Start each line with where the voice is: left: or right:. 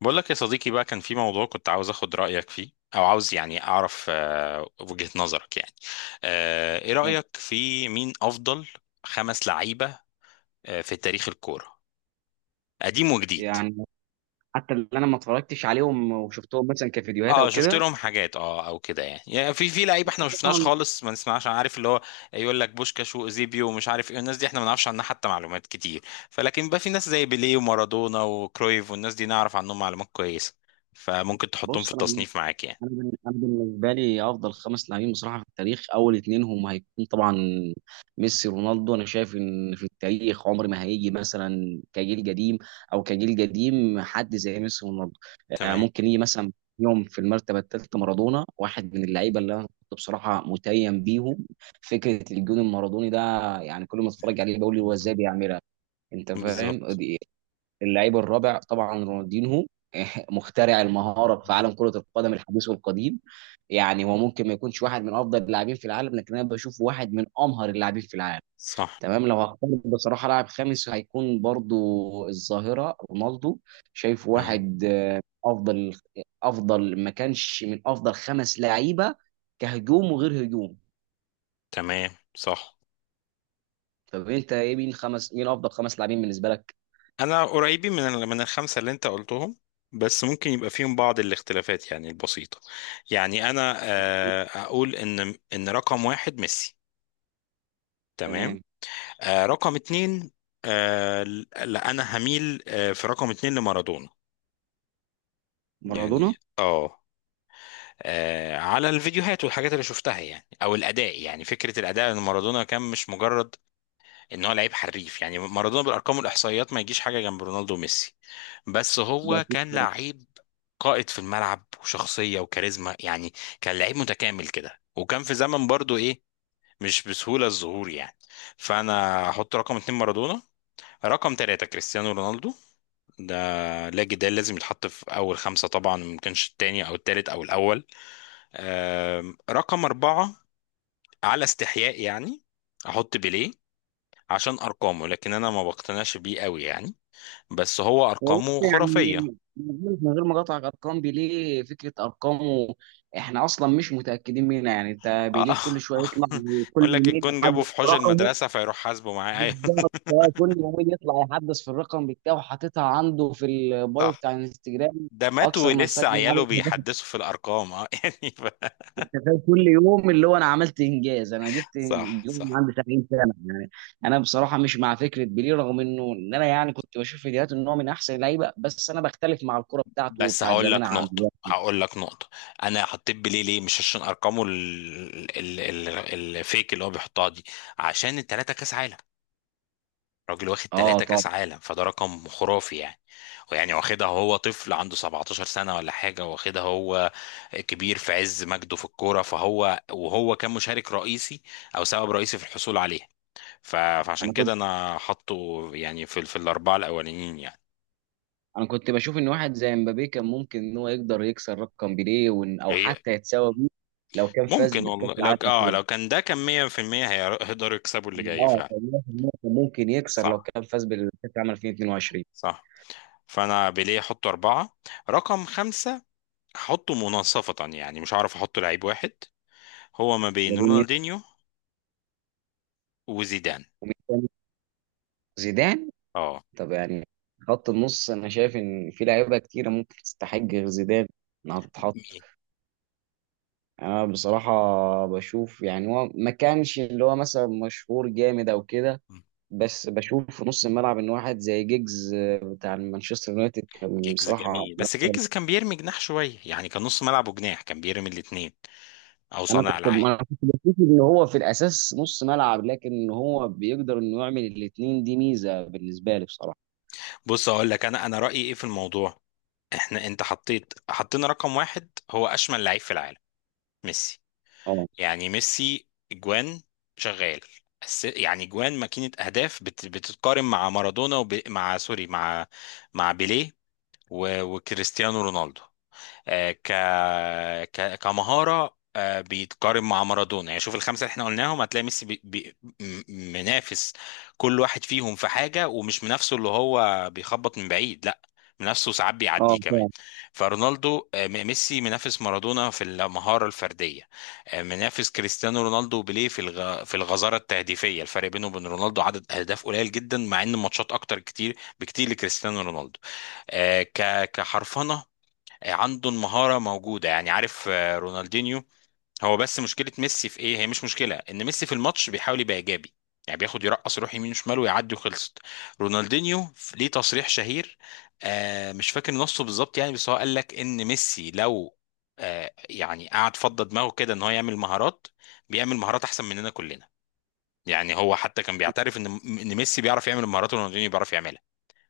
left: بقول لك يا صديقي بقى، كان في موضوع كنت عاوز اخد رأيك فيه. او عاوز اعرف وجهة نظرك. ايه رأيك في مين افضل خمس لعيبة في تاريخ الكورة، قديم وجديد؟
right: يعني حتى اللي انا ما اتفرجتش عليهم وشفتهم مثلا كفيديوهات او
left: اه، شفت
right: كده.
left: لهم حاجات، اه او كده. يعني في لعيبه احنا ما شفناش
right: طبعا.
left: خالص، ما نسمعش. أنا عارف اللي هو يقول لك بوشكاش واوزيبيو ومش عارف ايه، الناس دي احنا ما نعرفش عنها حتى معلومات كتير. فلكن بقى في ناس زي بيليه ومارادونا وكرويف، والناس دي نعرف عنهم معلومات كويسه، فممكن تحطهم في
right: بص،
left: التصنيف معاك يعني.
right: انا بالنسبه لي افضل خمس لاعبين بصراحه في التاريخ، اول اتنين هم هيكون طبعا ميسي ورونالدو. انا شايف ان في التاريخ عمر ما هيجي مثلا كجيل قديم او كجيل قديم حد زي ميسي ورونالدو. ممكن يجي مثلا يوم في المرتبه الثالثه مارادونا، واحد من اللعيبه اللي انا كنت بصراحه متيم بيهم. فكره الجون المارادوني ده، كل ما اتفرج عليه بقول له هو
left: تمام.
right: ازاي بيعملها؟ انت فاهم
left: بالظبط.
right: دي- اللعيب الرابع طبعا رونالدينهو، مخترع المهاره في
left: مم.
right: عالم كره القدم الحديث والقديم. هو ممكن ما يكونش واحد من افضل اللاعبين في العالم، لكن انا بشوف واحد من امهر اللاعبين في العالم.
left: صح.
right: تمام. لو هختار بصراحه لاعب خامس، هيكون برضو الظاهره رونالدو. شايف
left: تمام.
right: واحد افضل، افضل، ما كانش من افضل خمس لعيبه كهجوم وغير هجوم.
left: تمام، صح.
right: طب انت ايه، مين افضل خمس لاعبين بالنسبه لك؟
left: انا قريبين من من الخمسه اللي انت قلتهم، بس ممكن يبقى فيهم بعض الاختلافات يعني البسيطه. يعني انا اقول ان رقم واحد ميسي. تمام.
right: تمام.
left: رقم اتنين، آه، لا انا هميل في رقم اتنين لمارادونا. يعني
right: مارادونا.
left: اه، على الفيديوهات والحاجات اللي شفتها يعني، او الاداء. يعني فكره الاداء، ان مارادونا كان مش مجرد ان هو لعيب حريف. يعني مارادونا بالارقام والاحصائيات ما يجيش حاجه جنب رونالدو وميسي، بس هو كان لعيب قائد في الملعب، وشخصيه وكاريزما يعني. كان لعيب متكامل كده، وكان في زمن برضو ايه، مش بسهوله الظهور يعني. فانا هحط رقم اتنين مارادونا. رقم تلاتة كريستيانو رونالدو، ده لا جدال، لازم يتحط في أول خمسة، طبعا ممكنش التاني أو التالت أو الأول. رقم أربعة، على استحياء يعني، أحط بيليه عشان أرقامه، لكن أنا ما بقتنعش بيه قوي يعني، بس هو
right: والله
left: ارقامه خرافيه.
right: من غير ما اقاطعك، ارقام بيليه، فكره ارقامه احنا اصلا مش متاكدين منها. يعني انت
left: اه.
right: بيليه كل شويه يطلع، كل
left: يقول لك
right: يومين
left: الجون جابه
right: يحدث
left: في حوش
right: رقمه.
left: المدرسه، فيروح حاسبه معاه، ايوه.
right: بالظبط. كل يومين يطلع يحدث في الرقم بتاعه، حاططها عنده في البايو
left: صح.
right: بتاع الانستجرام.
left: ده مات
right: اكثر من
left: ولسه
right: سجل
left: عياله
right: عدد.
left: بيحدثوا في الارقام، اه يعني
right: أنت فاهم؟ كل يوم اللي هو انا عملت انجاز، انا جبت
left: صح،
right: يوم
left: صح.
right: عندي 70 سنه يعني. انا بصراحه مش مع فكره بيليه، رغم ان انا كنت بشوف فيديوهات ان هو من احسن اللعيبه، بس انا بختلف مع الكره بتاعته
left: بس
right: وبتاعت
left: هقول
right: زمان
left: لك
right: عن
left: نقطه،
right: دلوقتي.
left: هقول لك نقطه. انا حطيت بيليه ليه؟ مش عشان ارقامه الفيك اللي هو بيحطها دي، عشان التلاته كاس عالم. راجل واخد
right: اه
left: ثلاثة
right: طبعا.
left: كاس عالم، فده رقم خرافي يعني. ويعني واخدها هو طفل عنده 17 سنة ولا حاجة، واخدها هو كبير في عز مجده في الكورة، فهو وهو كان مشارك رئيسي او سبب رئيسي في الحصول عليها. فعشان
right: انا كنت
left: كده انا حاطه يعني في في الاربعة الاولانيين يعني.
right: انا كنت بشوف ان واحد زي مبابي كان ممكن ان هو يقدر يكسر رقم بيليه، او
left: إيه؟
right: حتى يتساوى بيه لو كان فاز
left: ممكن
right: بالكاس
left: والله، لو
right: العالم
left: اه
right: الاخير.
left: لو كان ده كان 100% هيقدروا يكسبوا اللي جاي
right: اه،
left: فعلا.
right: كان 100% كان ممكن يكسر لو
left: صح،
right: كان فاز بالكاس العالم 2022.
left: صح. فانا بيليه احطه اربعة. رقم خمسة هحطه مناصفة، يعني مش هعرف احط لعيب واحد، هو ما
right: ما
left: بين
right: بين مين
left: رونالدينيو وزيدان.
right: ومين تاني؟ زيدان؟
left: اه.
right: طب يعني خط النص، انا شايف ان في لعيبه كتيره ممكن تستحق غير زيدان انها تتحط.
left: مين؟
right: انا بصراحه بشوف، يعني هو ما كانش اللي هو مثلا مشهور جامد او كده، بس بشوف في نص الملعب ان واحد زي جيجز، بتاع مانشستر يونايتد، كان
left: جيجز
right: بصراحه
left: جميل،
right: من
left: بس
right: أكتر.
left: جيجز كان بيرمي جناح شوية، يعني كان نص ملعب وجناح، كان بيرمي الاتنين او
right: انا
left: صانع
right: كنت
left: العاب.
right: انا كنت بشوف ان هو في الاساس نص ملعب، لكن هو بيقدر انه يعمل الاثنين، دي ميزه بالنسبه لي بصراحه.
left: بص اقول لك انا، رأيي ايه في الموضوع. احنا انت حطيت، حطينا رقم واحد هو اشمل لعيب في العالم ميسي.
right: اه.
left: يعني ميسي جوان شغال، يعني جوان ماكينة اهداف، بتتقارن مع مارادونا، مع سوري، مع مع بيليه وكريستيانو رونالدو. آه، ك... كمهارة بيتقارن مع مارادونا. يعني شوف الخمسة اللي احنا قلناهم، هتلاقي ميسي منافس كل واحد فيهم في حاجة. ومش منافسه اللي هو بيخبط من بعيد، لا، منافسه ساعات بيعديه كمان.
right: اه،
left: فرونالدو، ميسي منافس مارادونا في المهارة الفردية، منافس كريستيانو رونالدو وبيليه في في الغزارة التهديفية. الفرق بينه وبين رونالدو عدد أهداف قليل جدا، مع إن ماتشات أكتر كتير بكتير لكريستيانو رونالدو. كحرفنة عنده المهارة موجودة، يعني عارف رونالدينيو. هو بس مشكلة ميسي في ايه؟ هي مش مشكلة، ان ميسي في الماتش بيحاول يبقى ايجابي، يعني بياخد يرقص، يروح يمين وشمال ويعدي وخلصت. رونالدينيو ليه تصريح شهير، آه مش فاكر نصه بالظبط يعني، بس هو قال لك ان ميسي لو آه يعني قعد فضى دماغه كده ان هو يعمل مهارات، بيعمل مهارات احسن مننا كلنا. يعني هو حتى كان بيعترف ان ميسي بيعرف يعمل المهارات، ورونالدينيو بيعرف يعملها،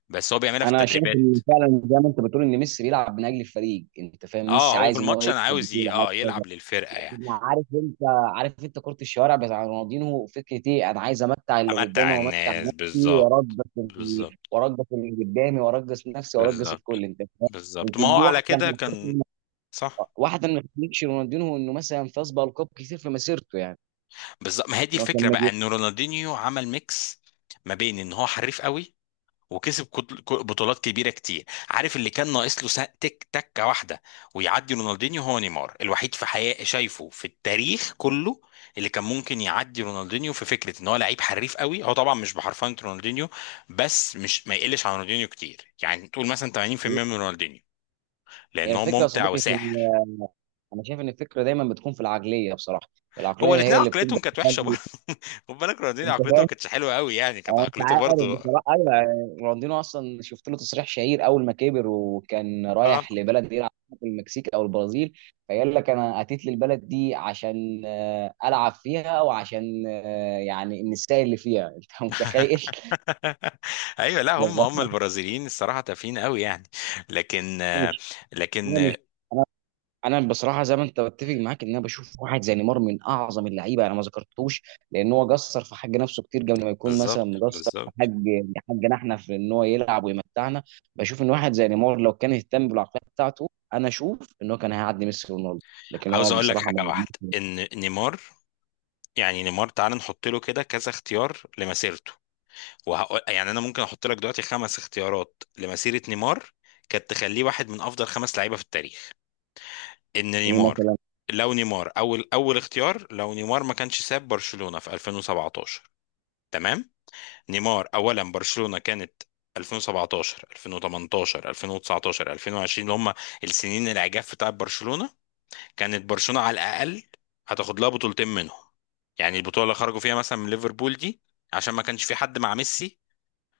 left: بس هو بيعملها في
right: انا شايف
left: التدريبات.
right: ان فعلا زي ما انت بتقول ان ميسي بيلعب من اجل الفريق. انت فاهم؟
left: اه،
right: ميسي
left: هو في
right: عايز ان هو
left: الماتش انا
right: يكسب
left: عاوز ي...
right: بطوله، عايز
left: اه
right: كذا.
left: يلعب للفرقة يعني.
right: أنا عارف، انت عارف انت كره الشوارع بتاع رونالدينو، فكره ايه؟ انا عايز امتع اللي قدامي
left: امتع
right: وامتع
left: الناس.
right: نفسي وارجس
left: بالظبط، بالظبط،
right: وارجس اللي قدامي وارجس نفسي وارجس الكل،
left: بالظبط،
right: انت فاهم.
left: بالظبط ما
right: يمكن
left: هو
right: دي
left: على كده كان. صح.
right: واحده من تخليكش رونالدينو انه مثلا فاز بالقاب كتير في مسيرته يعني.
left: بالظبط، ما هي دي
right: إنه كان
left: الفكره بقى،
right: مجنون.
left: ان رونالدينيو عمل ميكس ما بين ان هو حريف قوي، وكسب بطولات كبيره كتير. عارف اللي كان ناقص له؟ تك، تكه واحده، ويعدي رونالدينيو. هو نيمار الوحيد في حياة شايفه في التاريخ كله، اللي كان ممكن يعدي رونالدينيو في فكره ان هو لعيب حريف قوي. هو طبعا مش بحرفنه رونالدينيو، بس مش ما يقلش عن رونالدينيو كتير، يعني تقول مثلا 80% من رونالدينيو،
right: هي
left: لان هو
right: الفكره يا
left: ممتع
right: صديقي في
left: وساحر.
right: ال- انا شايف ان الفكره دايما بتكون في العقليه بصراحه. العقليه
left: هو الاثنين
right: هي اللي بتبدا،
left: عقليتهم كانت وحشه برضه. خد بالك، رونالدينيو
right: انت
left: عقليته ما
right: فاهم.
left: كانتش حلوه قوي يعني، كانت
right: هو انت
left: عقليته
right: عارف
left: برضه.
right: بصراحه، ايوه، رونالدينو اصلا شفت له تصريح شهير اول ما كبر وكان
left: اه
right: رايح لبلد يلعب في المكسيك او البرازيل، فقال لك انا اتيت للبلد دي عشان العب فيها، وعشان النساء اللي فيها. انت متخيل؟
left: ايوه، لا هم، هم البرازيليين الصراحه تافهين قوي يعني. لكن
right: انا مش
left: لكن
right: انا بصراحه زي ما انت، بتفق معاك ان انا بشوف واحد زي نيمار من اعظم اللعيبه، انا ما ذكرتهوش لان هو قصر في حق نفسه كتير، قبل ما يكون مثلا
left: بالظبط،
right: مقصر في حق
left: بالظبط.
right: حقنا احنا في ان هو يلعب ويمتعنا. بشوف ان واحد زي نيمار، لو كان اهتم بالعقليه بتاعته، انا اشوف ان هو كان هيعدي ميسي ورونالدو، لكن
left: عاوز
right: هو
left: اقول لك
right: بصراحه
left: حاجه
right: ما
left: واحده،
right: عملش.
left: ان نيمار، يعني نيمار تعال نحط له كده كذا اختيار لمسيرته، وهقول يعني. انا ممكن احط لك دلوقتي خمس اختيارات لمسيره نيمار كانت تخليه واحد من افضل خمس لعيبه في التاريخ. ان
right: ايه
left: نيمار،
right: مثلا؟
left: لو نيمار اول اول اختيار، لو نيمار ما كانش ساب برشلونة في 2017. تمام. نيمار، اولا برشلونة كانت 2017، 2018، 2019، 2020، اللي هم السنين العجاف بتاع برشلونة. كانت برشلونة على الاقل هتاخد لها بطولتين منهم، يعني البطولة اللي خرجوا فيها مثلا من ليفربول دي، عشان ما كانش في حد مع ميسي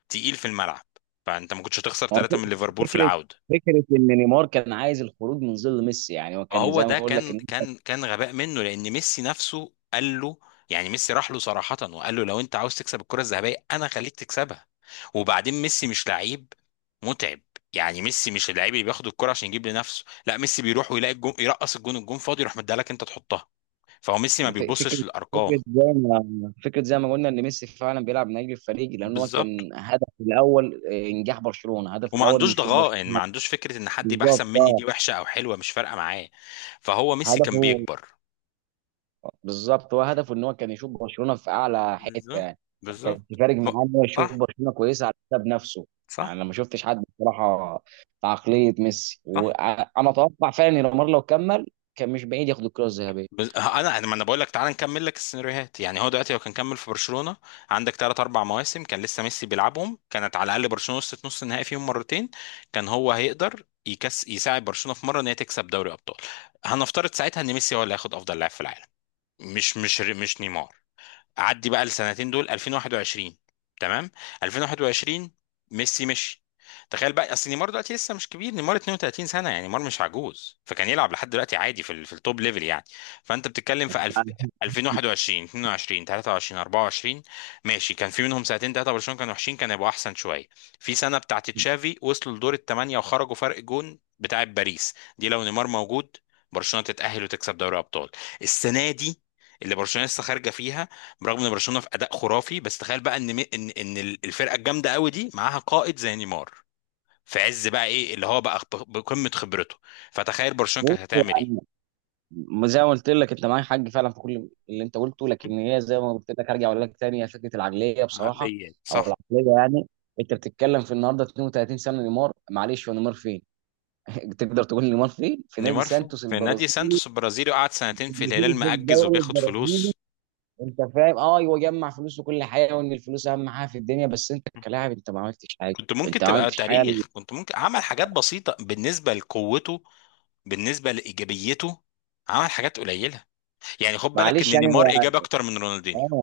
left: تقيل في الملعب. فانت ما كنتش هتخسر
right: هو
left: ثلاثة من ليفربول في
right: فكره
left: العودة.
right: فكره ان نيمار كان عايز الخروج من ظل ميسي. يعني هو كان
left: هو
right: زي ما
left: ده
right: بقول لك،
left: كان غباء منه، لان ميسي نفسه قال له، يعني ميسي راح له صراحة وقال له لو انت عاوز تكسب الكرة الذهبية انا خليك تكسبها. وبعدين ميسي مش لعيب متعب، يعني ميسي مش اللعيب اللي بياخد الكرة عشان يجيب لنفسه، لا ميسي بيروح ويلاقي الجون يرقص، الجون الجون فاضي يروح مديها لك انت تحطها. فهو ميسي ما
right: يعني ف-
left: بيبصش
right: فكرة فكرة
left: للارقام.
right: زي ما فكرة زي ما قلنا ان ميسي فعلا بيلعب من اجل الفريق، لان هو
left: بالظبط.
right: كان هدفه الاول انجاح برشلونة. هدفه
left: وما
right: الاول انه
left: عندوش
right: يشوف
left: ضغائن، ما
right: برشلونة.
left: عندوش فكرة ان حد يبقى احسن
right: بالظبط
left: مني
right: اه.
left: دي وحشة او حلوة مش فارقة معاه. فهو ميسي كان
right: هدفه،
left: بيكبر.
right: بالظبط، هو هدفه ان هو كان يشوف برشلونة في اعلى حتة
left: بالظبط،
right: يعني. فكان
left: بالظبط.
right: فارق معاه ان هو يشوف
left: صح،
right: برشلونة كويسة على حساب نفسه.
left: صح،
right: انا ما شفتش حد بصراحة في عقلية ميسي،
left: صح.
right: وانا اتوقع فعلا ان نيمار لو كمل كان مش بعيد ياخد الكرة
left: بز... انا انا يعني، ما انا بقول لك تعال نكمل لك السيناريوهات. يعني هو دلوقتي لو كان كمل في برشلونه، عندك ثلاث اربع مواسم كان لسه ميسي بيلعبهم. كانت على الاقل برشلونه وصلت نص النهائي فيهم مرتين. كان هو هيقدر يساعد برشلونه في مره ان هي تكسب دوري ابطال. هنفترض ساعتها ان ميسي هو اللي هياخد افضل لاعب في العالم، مش نيمار. عدي بقى السنتين دول 2021. تمام. 2021 ميسي مشي. تخيل بقى، اصل نيمار دلوقتي لسه مش كبير، نيمار 32 سنه، يعني نيمار مش عجوز، فكان يلعب لحد دلوقتي عادي في في التوب ليفل يعني. فانت بتتكلم في
right: الذهبية.
left: 2021، 22، 23، 24. ماشي، كان في منهم سنتين ثلاثه برشلونه كانوا وحشين، كان يبقوا احسن شويه. في سنه بتاعت تشافي وصلوا لدور الثمانيه وخرجوا فرق جون بتاعت باريس دي، لو نيمار موجود برشلونه تتاهل وتكسب دوري ابطال. السنه دي اللي برشلونه لسه خارجه فيها، برغم ان برشلونه في اداء خرافي، بس تخيل بقى ان الفرقه الجامده قوي دي معاها قائد زي نيمار، في عز بقى ايه، اللي هو بقى بقمه خبرته، فتخيل برشلونه كانت هتعمل ايه.
right: زي ما قلت لك، انت معاك حق فعلا في كل اللي انت قلته، لكن هي زي ما قلت لك، هرجع اقول لك تاني، هي فكره العقليه بصراحه،
left: عقليات،
right: او
left: صح.
right: العقليه يعني. انت بتتكلم في النهارده 32 سنه نيمار، معلش هو نيمار فين؟ تقدر تقول نيمار فين؟ في نادي
left: نيمار في
right: سانتوس
left: في نادي
right: البرازيلي،
left: سانتوس البرازيلي، وقعد سنتين في الهلال
right: البرازيل، في
left: مأجز
right: الدوري
left: وبياخد
right: البرازيلي.
left: فلوس.
right: انت فاهم؟ اه، هو جمع فلوس وكل حاجه وان الفلوس اهم حاجه في الدنيا، بس انت كلاعب انت ما عملتش حاجه.
left: كنت ممكن
right: انت ما
left: تبقى
right: عملتش حاجه.
left: تاريخ، كنت ممكن عمل حاجات بسيطة بالنسبة لقوته، بالنسبة لإيجابيته، عمل حاجات قليلة. يعني خد بالك إن
right: معلش يعني
left: نيمار
right: هو،
left: إيجابي أكتر من رونالدينيو.
right: اه،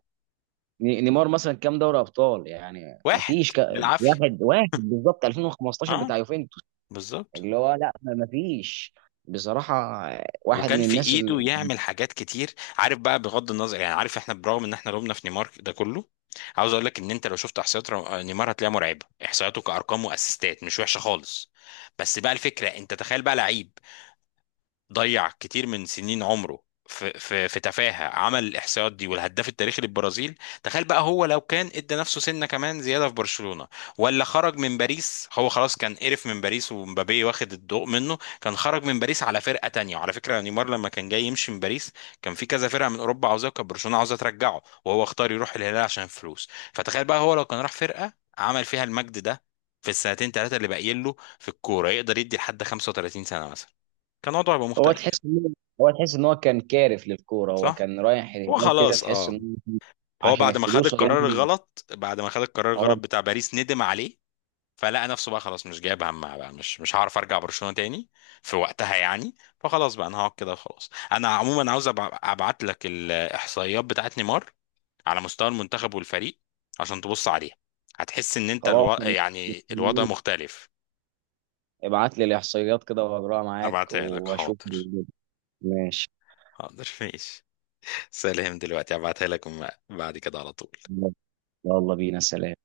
right: نيمار مثلا كام دوري ابطال؟ يعني ما
left: واحد
right: فيش ك...
left: بالعافية.
right: واحد، واحد بالظبط 2015
left: اه،
right: بتاع يوفنتوس.
left: بالظبط.
right: اللي هو، لا، ما فيش بصراحة. واحد
left: وكان
right: من
left: في
right: الناس
left: ايده
right: اللي
left: يعمل حاجات كتير، عارف بقى، بغض النظر يعني، عارف احنا برغم ان احنا لومنا في نيمار ده كله، عاوز اقول لك ان انت لو شفت احصائيات نيمار هتلاقيها مرعبه، احصائياته كارقام واسيستات مش وحشه خالص. بس بقى الفكره انت تخيل بقى لعيب ضيع كتير من سنين عمره في في تفاهه، عمل الاحصائيات دي والهداف التاريخي للبرازيل. تخيل بقى هو لو كان ادى نفسه سنه كمان زياده في برشلونه، ولا خرج من باريس. هو خلاص كان قرف من باريس، ومبابي واخد الضوء منه، كان خرج من باريس على فرقه تانية. وعلى فكره نيمار لما كان جاي يمشي من باريس كان في كذا فرقه من اوروبا عاوزاه، كان برشلونه عاوزاه ترجعه، وهو اختار يروح الهلال عشان الفلوس. فتخيل بقى هو لو كان راح فرقه عمل فيها المجد ده في السنتين ثلاثه اللي باقيين له في الكوره، يقدر يدي لحد 35 سنه مثلا، كان وضعه يبقى
right: هو
left: مختلف.
right: تحس ان، تحس ان هو كان كارف للكورة. هو
left: صح،
right: كان رايح
left: هو
right: الهلال كده،
left: خلاص
right: تحس
left: اه،
right: ان هو
left: هو
right: عشان
left: بعد ما خد
right: الفلوس
left: القرار الغلط، بعد ما خد القرار
right: اه.
left: الغلط بتاع باريس ندم عليه، فلقى نفسه بقى خلاص مش جايب همها بقى، مش مش هعرف ارجع برشلونة تاني في وقتها يعني، فخلاص بقى انا هقعد كده وخلاص. انا عموما عاوز ابعت لك الاحصائيات بتاعت نيمار على مستوى المنتخب والفريق، عشان تبص عليها، هتحس ان انت
right: خلاص،
left: يعني الوضع مختلف.
right: ابعت لي الاحصائيات كده واجراها معاك
left: ابعتها لك،
right: واشوف.
left: حاضر.
right: ماشي.
left: حاضر، ماشي. سلام، دلوقتي ابعتها لك، بعد كده على طول.
right: يلا بينا، سلام.